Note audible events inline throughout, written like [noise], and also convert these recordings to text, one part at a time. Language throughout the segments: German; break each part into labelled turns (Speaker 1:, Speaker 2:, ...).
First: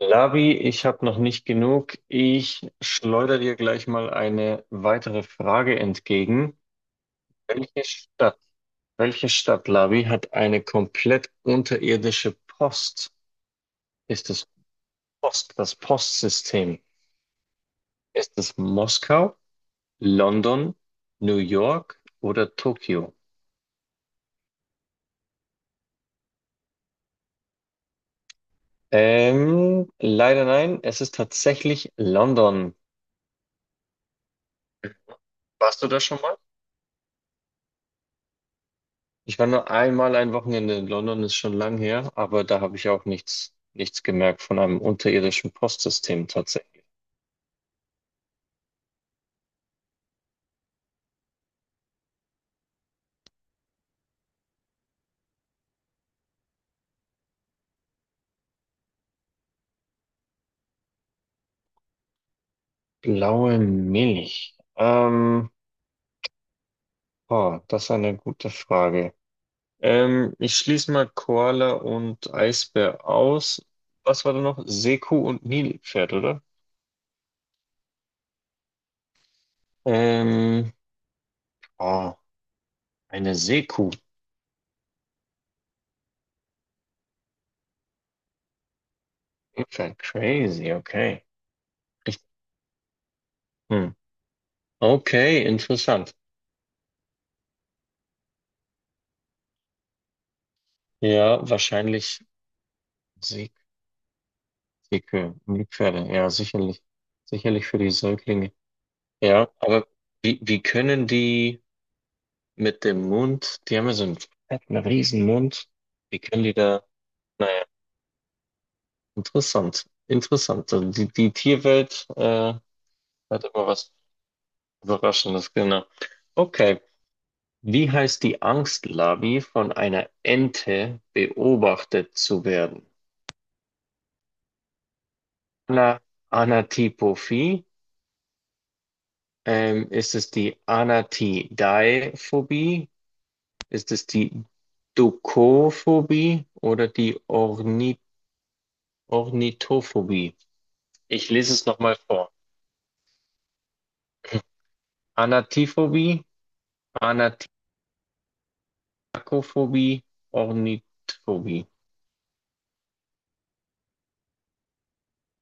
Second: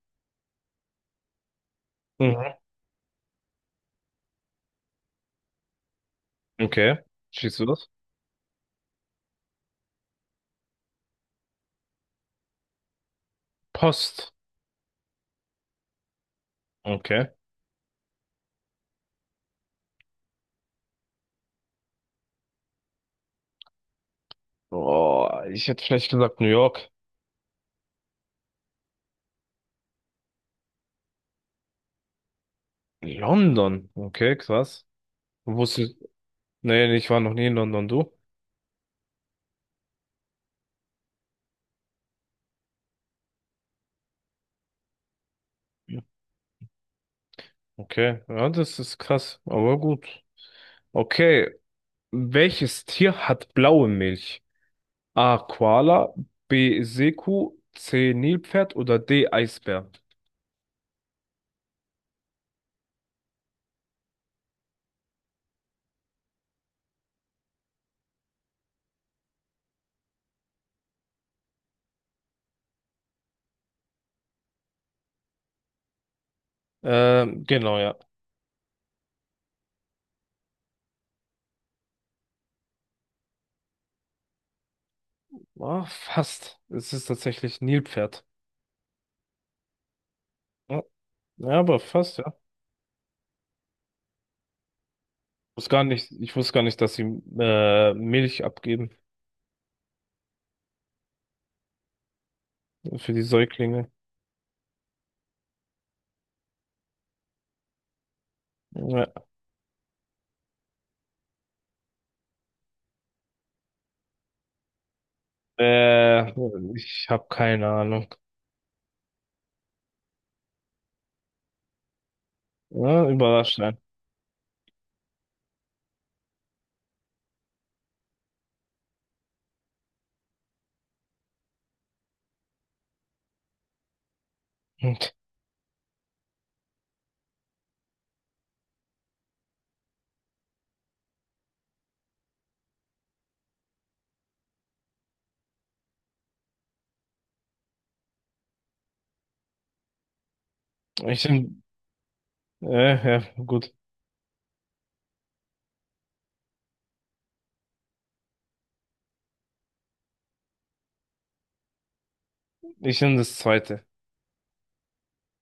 Speaker 1: Labi, ich habe noch nicht genug.
Speaker 2: Mhm.
Speaker 1: Ich schleudere dir gleich mal eine weitere Frage entgegen.
Speaker 2: Okay. Schießt du
Speaker 1: Welche
Speaker 2: das?
Speaker 1: Stadt, welche Stadt, Labi, hat eine komplett unterirdische Post? Ist
Speaker 2: Post.
Speaker 1: es Post, das Postsystem?
Speaker 2: Okay.
Speaker 1: Ist es Moskau, London, New York oder Tokio?
Speaker 2: Oh, ich hätte vielleicht gesagt New York.
Speaker 1: Leider nein, es ist tatsächlich London.
Speaker 2: London. Okay, krass.
Speaker 1: Warst du
Speaker 2: Wusste,
Speaker 1: da schon mal?
Speaker 2: nee, nee, ich war noch nie in London, du?
Speaker 1: Ich war nur einmal ein Wochenende in London, ist schon lang her, aber da habe ich auch nichts gemerkt von einem unterirdischen Postsystem tatsächlich.
Speaker 2: Okay. Ja, das ist krass, aber gut. Okay. Welches Tier hat blaue Milch? A. Koala, B. Seekuh, C. Nilpferd oder D. Eisbär?
Speaker 1: Blaue Milch. Oh, das ist eine gute Frage. Ich schließe mal Koala und Eisbär aus. Was war da noch? Seekuh und Nilpferd, oder?
Speaker 2: Genau, ja.
Speaker 1: Ähm, oh, eine Seekuh.
Speaker 2: Ah, fast. Es ist tatsächlich Nilpferd.
Speaker 1: Nilpferd, crazy,
Speaker 2: Ja,
Speaker 1: okay.
Speaker 2: ja, aber fast,
Speaker 1: Ich,
Speaker 2: ja.
Speaker 1: hm. Okay,
Speaker 2: wusste gar nicht,
Speaker 1: interessant.
Speaker 2: ich wusste gar nicht, dass sie Milch abgeben
Speaker 1: Ja, wahrscheinlich.
Speaker 2: für die Säuglinge.
Speaker 1: Dicke Müllpferde, ja, sicherlich. Sicherlich für die Säuglinge.
Speaker 2: Ja.
Speaker 1: Ja, aber wie können die mit dem Mund, die haben ja so einen fetten riesen Mund. Wie
Speaker 2: Äh,
Speaker 1: können die da,
Speaker 2: Ich habe
Speaker 1: naja,
Speaker 2: keine Ahnung.
Speaker 1: interessant, interessant. Also die Tierwelt,
Speaker 2: Ja,
Speaker 1: hat immer
Speaker 2: überraschend.
Speaker 1: was Überraschendes, genau. Okay, wie heißt die Angstlarvi von einer Ente beobachtet zu werden?
Speaker 2: [laughs]
Speaker 1: Ana, Anatipophie, ist es die Anatidaephobie? Ist es die Dukophobie oder die Ornithophobie?
Speaker 2: Ich
Speaker 1: Ich lese
Speaker 2: nehm,
Speaker 1: es nochmal vor.
Speaker 2: ja, gut.
Speaker 1: Anatiphobie, Anatiakophobie, Ornithophobie.
Speaker 2: Ich nehm das zweite.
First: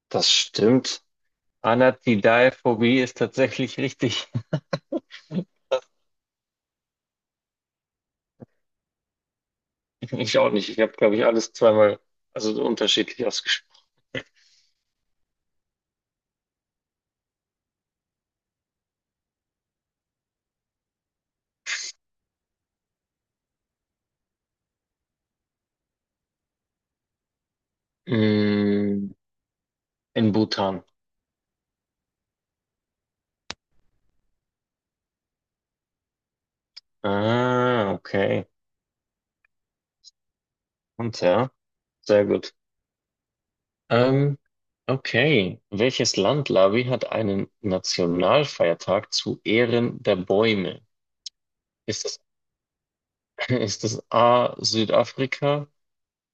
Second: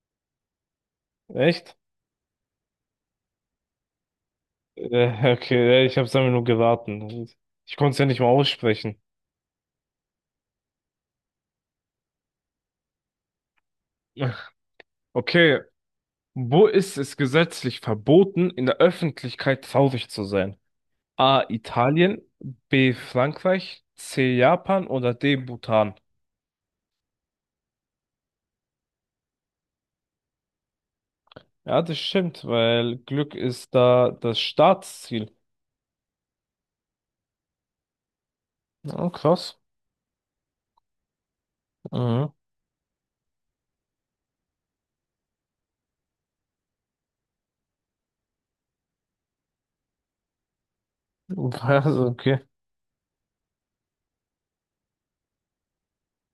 Speaker 1: Das stimmt.
Speaker 2: Echt?
Speaker 1: Anatidaephobie ist tatsächlich richtig. [laughs]
Speaker 2: Okay, ich hab's einfach nur geraten. Ich konnte es ja nicht mal aussprechen.
Speaker 1: Ich auch nicht. Ich habe, glaube ich, alles zweimal, also unterschiedlich ausgesprochen.
Speaker 2: [laughs] Okay, wo ist es gesetzlich verboten, in der Öffentlichkeit traurig zu sein? A. Italien, B. Frankreich, C. Japan oder D. Bhutan?
Speaker 1: Mm, in Bhutan.
Speaker 2: Ja, das stimmt, weil Glück ist da das Staatsziel.
Speaker 1: Ah, okay.
Speaker 2: Oh krass.
Speaker 1: Und ja, sehr
Speaker 2: Mhm.
Speaker 1: gut. Ähm, okay. Welches Land, Lavi, hat einen Nationalfeiertag zu Ehren der Bäume?
Speaker 2: [laughs]
Speaker 1: Ist
Speaker 2: Also,
Speaker 1: es,
Speaker 2: okay.
Speaker 1: [laughs] ist es A. Südafrika,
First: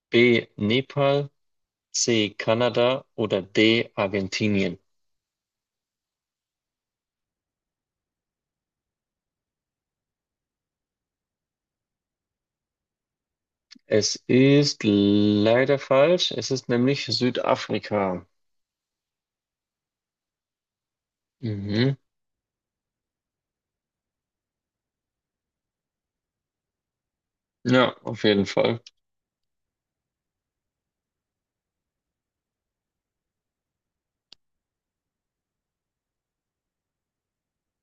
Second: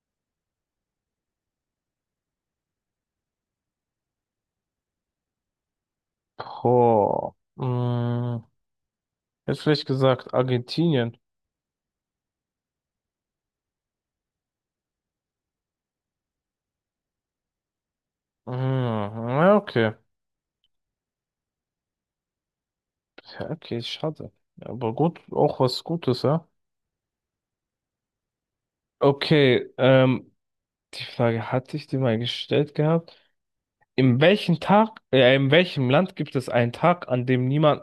Speaker 1: B. Nepal, C. Kanada oder D. Argentinien?
Speaker 2: Boah. Mhm. Hätte vielleicht gesagt Argentinien.
Speaker 1: Es ist leider falsch. Es ist nämlich Südafrika.
Speaker 2: Mhm. Ja, okay.
Speaker 1: Mhm.
Speaker 2: Ja, okay, schade. Ja, aber gut, auch was Gutes, ja.
Speaker 1: Ja, auf jeden Fall.
Speaker 2: Okay, die Frage hatte ich dir mal gestellt gehabt. In welchem Land gibt es einen Tag, an dem niemand,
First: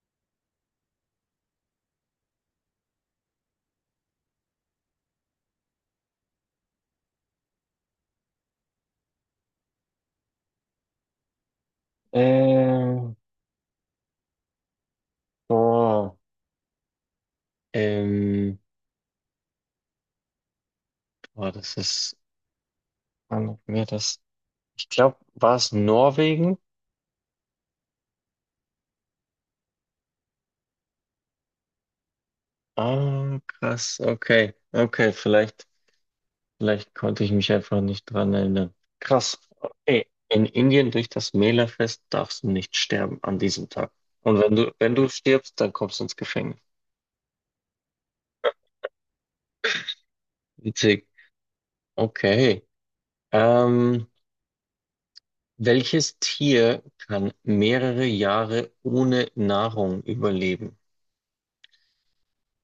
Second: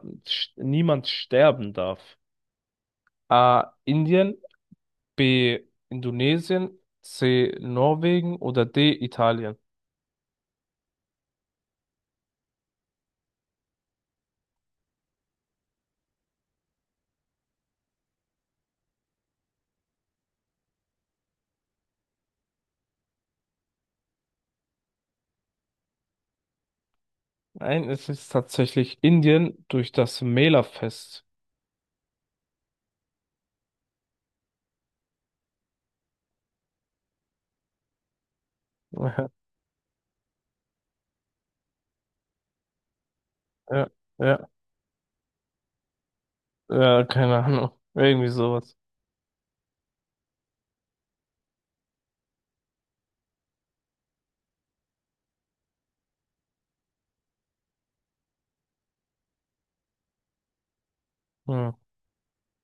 Speaker 2: niemand sterben darf? A. Indien. B. Indonesien, C. Norwegen oder D. Italien?
Speaker 1: Ähm, Boah. Ähm, Boah, das ist, wann hatten wir das? Ich glaube, war es Norwegen?
Speaker 2: Nein, es ist tatsächlich Indien durch das Mela-Fest.
Speaker 1: Ah, krass, okay, okay, vielleicht konnte ich mich einfach nicht dran erinnern. Krass,
Speaker 2: [laughs]
Speaker 1: okay. In Indien durch das Mela-Fest darfst du nicht sterben an diesem
Speaker 2: Ja,
Speaker 1: Tag.
Speaker 2: ja,
Speaker 1: Und
Speaker 2: ja,
Speaker 1: wenn du stirbst, dann kommst du ins Gefängnis.
Speaker 2: ja, keine Ahnung. Irgendwie sowas.
Speaker 1: Witzig. Okay. Ähm, Welches Tier kann mehrere Jahre ohne Nahrung überleben?
Speaker 2: Hm,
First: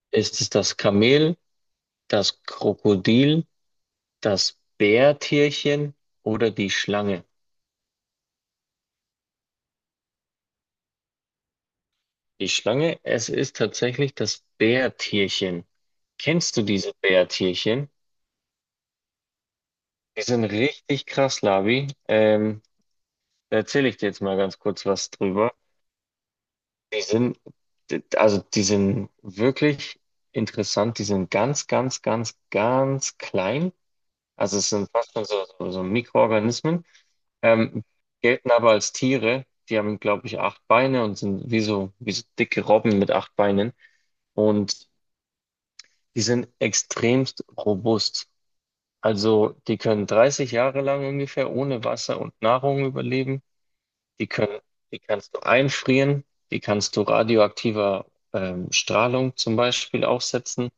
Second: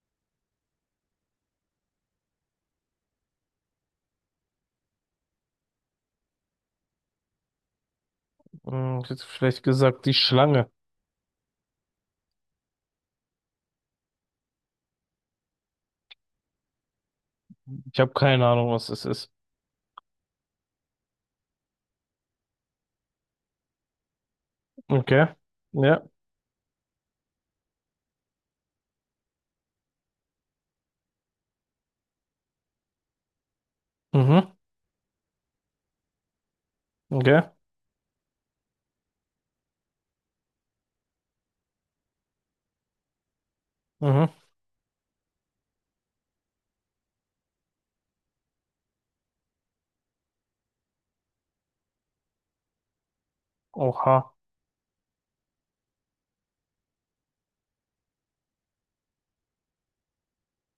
Speaker 1: Ist es das Kamel, das Krokodil, das Bärtierchen oder die Schlange?
Speaker 2: ich hätte vielleicht gesagt, die Schlange.
Speaker 1: Die Schlange, es ist tatsächlich das Bärtierchen. Kennst du diese Bärtierchen?
Speaker 2: Ich habe keine Ahnung, was es ist.
Speaker 1: Die sind richtig krass, Labi. Da erzähle ich dir jetzt mal ganz kurz was
Speaker 2: Okay.
Speaker 1: drüber.
Speaker 2: Ja.
Speaker 1: Die sind, also die sind wirklich interessant. Die sind ganz, ganz, ganz, ganz klein.
Speaker 2: Mhm.
Speaker 1: Also es sind fast schon so Mikroorganismen.
Speaker 2: Okay.
Speaker 1: Ähm, Gelten aber als Tiere. Die haben, glaube ich, acht Beine und sind wie so dicke Robben mit acht Beinen.
Speaker 2: Mhm.
Speaker 1: Und die sind extremst robust. Also die können 30 Jahre lang ungefähr ohne Wasser und Nahrung überleben.
Speaker 2: Oha.
Speaker 1: Die können, die kannst du einfrieren, die kannst du radioaktiver Strahlung zum Beispiel aussetzen.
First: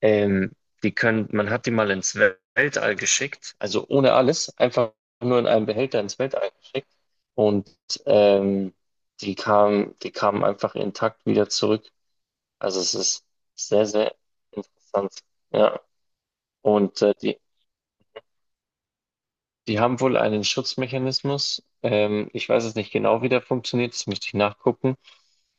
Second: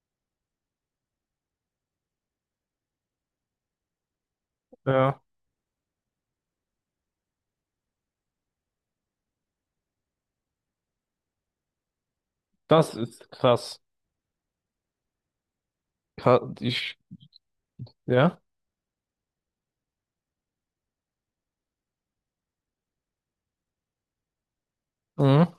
Speaker 1: Ähm, Man hat die mal ins Weltall geschickt, also ohne alles, einfach
Speaker 2: Ja.
Speaker 1: nur in einem Behälter ins Weltall geschickt. Und ähm, die kamen einfach intakt wieder zurück. Also es
Speaker 2: Das
Speaker 1: ist
Speaker 2: ist krass.
Speaker 1: sehr, sehr interessant. Ja.
Speaker 2: Ka- Ich.
Speaker 1: Und äh, die,
Speaker 2: Ja.
Speaker 1: die haben wohl einen Schutzmechanismus. Ich weiß es nicht genau, wie der funktioniert, das müsste ich nachgucken.
Speaker 2: Mhm.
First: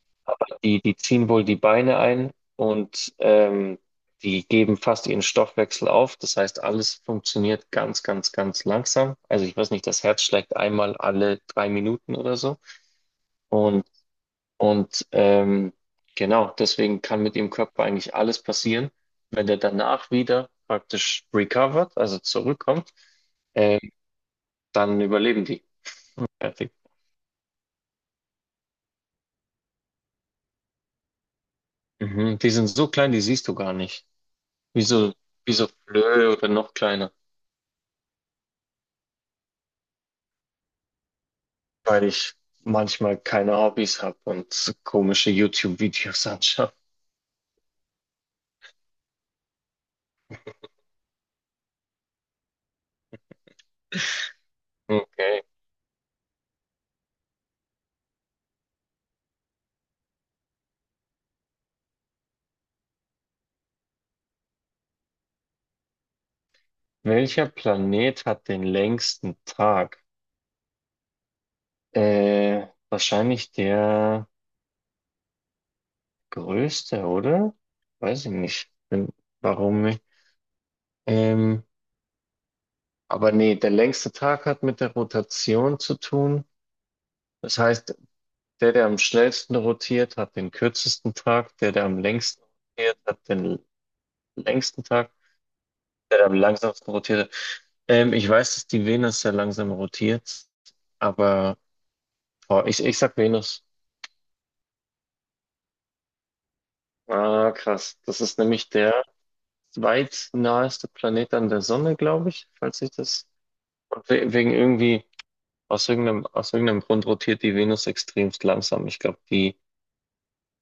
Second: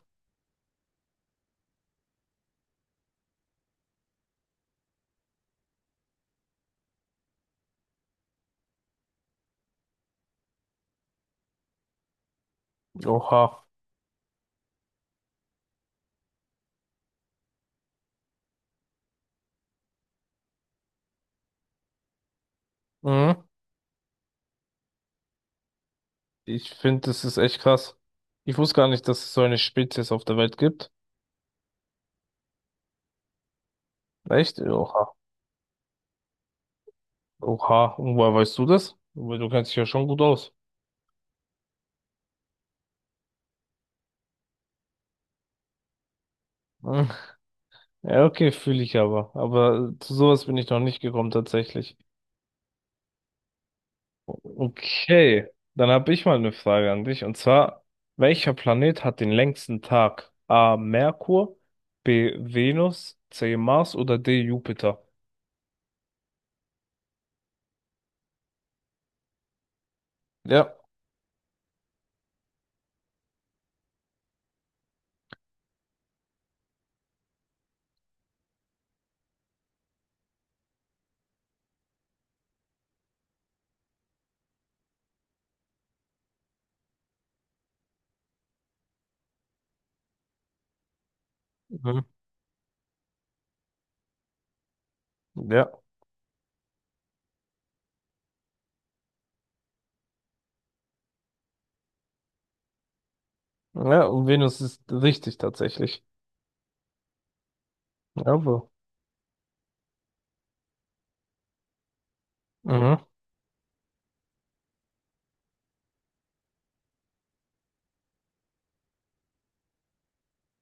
Speaker 1: Die ziehen wohl die Beine ein und die geben fast ihren Stoffwechsel auf. Das heißt, alles funktioniert ganz, ganz, ganz langsam. Also ich weiß nicht, das Herz schlägt einmal alle 3 Minuten oder so.
Speaker 2: Oha.
Speaker 1: Und, und genau, deswegen kann mit dem Körper eigentlich alles passieren. Wenn der danach wieder praktisch recovered, also zurückkommt,
Speaker 2: Mhm.
Speaker 1: äh, dann überleben die.
Speaker 2: Ich
Speaker 1: Perfekt.
Speaker 2: finde, das ist echt krass. Ich wusste gar nicht, dass es so eine Spezies auf der Welt gibt.
Speaker 1: Mhm. Die sind so klein, die siehst du gar nicht.
Speaker 2: Echt?
Speaker 1: Wie
Speaker 2: Oha.
Speaker 1: so, wie so Flöhe oder noch kleiner.
Speaker 2: Oha. Und woher weißt du das? Weil du kennst dich ja schon gut aus. [laughs]
Speaker 1: Weil ich manchmal keine Hobbys habe und komische YouTube-Videos anschaue.
Speaker 2: Hm. Ja, okay, fühle ich aber. Aber zu sowas bin ich noch nicht gekommen, tatsächlich.
Speaker 1: Okay.
Speaker 2: Okay, dann habe ich mal eine Frage an dich. Und zwar, welcher Planet hat den längsten Tag? A. Merkur, B. Venus, C. Mars oder D. Jupiter?
Speaker 1: Welcher Planet hat den längsten Tag?
Speaker 2: Ja.
Speaker 1: Wahrscheinlich der größte, oder? Weiß ich nicht. Warum nicht? Ähm, aber nee, der längste Tag hat mit der Rotation zu tun. Das heißt, der, der am schnellsten rotiert, hat den kürzesten Tag. Der, der am
Speaker 2: Mhm.
Speaker 1: längsten rotiert, hat den längsten Tag.
Speaker 2: Ja.
Speaker 1: Der, der am langsamsten rotiert. Ich weiß, dass die Venus sehr langsam rotiert, aber boah, ich sag Venus.
Speaker 2: Ja, und Venus ist richtig tatsächlich.
Speaker 1: Ah, krass. Das
Speaker 2: Ja,
Speaker 1: ist nämlich der zweitnaheste Planet an der Sonne, glaube ich, falls ich
Speaker 2: mhm.
Speaker 1: das. Und wegen irgendwie, aus irgendeinem Grund rotiert die Venus extremst langsam. Ich glaube, die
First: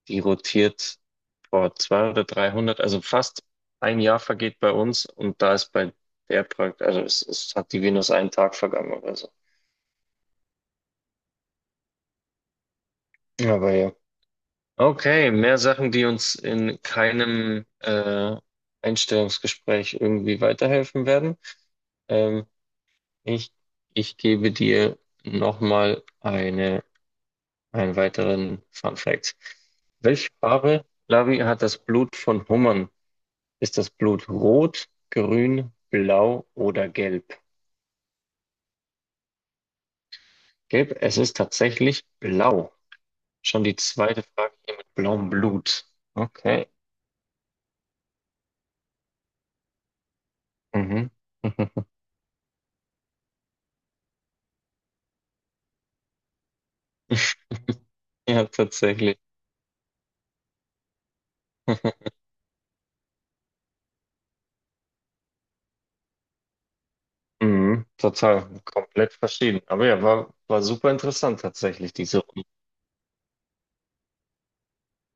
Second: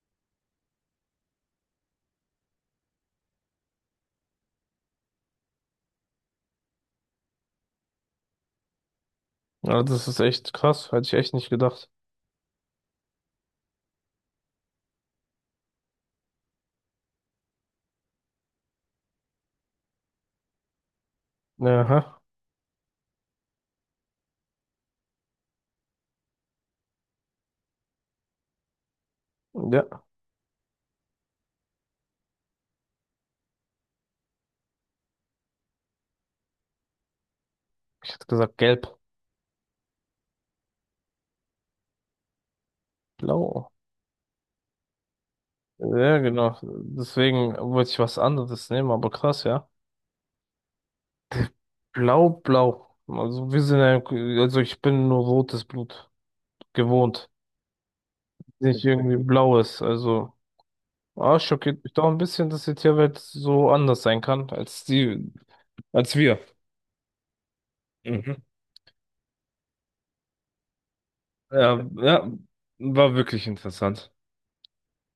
Speaker 1: Die rotiert vor 200 oder 300, also fast ein Jahr vergeht bei uns und da ist bei der praktisch, also es hat die Venus einen Tag vergangen oder so.
Speaker 2: Ja, das ist echt krass, hätte ich echt nicht gedacht.
Speaker 1: Aber ja. Okay, mehr Sachen, die uns in keinem Einstellungsgespräch irgendwie weiterhelfen werden.
Speaker 2: Aha.
Speaker 1: Ähm, ich, ich gebe dir nochmal einen weiteren Fun Fact.
Speaker 2: Ja,
Speaker 1: Welche Farbe, Lavi, hat das Blut von Hummern? Ist das Blut rot, grün, blau oder gelb?
Speaker 2: ich hätte gesagt gelb,
Speaker 1: Gelb, es ist tatsächlich blau. Schon
Speaker 2: blau.
Speaker 1: die zweite Frage hier mit blauem Blut.
Speaker 2: Ja, genau.
Speaker 1: Okay.
Speaker 2: Deswegen wollte ich was anderes nehmen, aber krass, ja.
Speaker 1: Mhm. [laughs]
Speaker 2: Blau, blau. Also wir sind ja, also ich bin nur rotes Blut gewohnt,
Speaker 1: Ja,
Speaker 2: nicht irgendwie
Speaker 1: tatsächlich.
Speaker 2: blaues. Also, ah, schockiert mich doch
Speaker 1: [laughs]
Speaker 2: ein bisschen, dass die Tierwelt so anders sein kann als die, als wir.
Speaker 1: Mhm.
Speaker 2: Mhm.
Speaker 1: Total, komplett verschieden. Aber ja, war super interessant
Speaker 2: Ja,
Speaker 1: tatsächlich, diese
Speaker 2: ja,
Speaker 1: Runde.
Speaker 2: war wirklich interessant.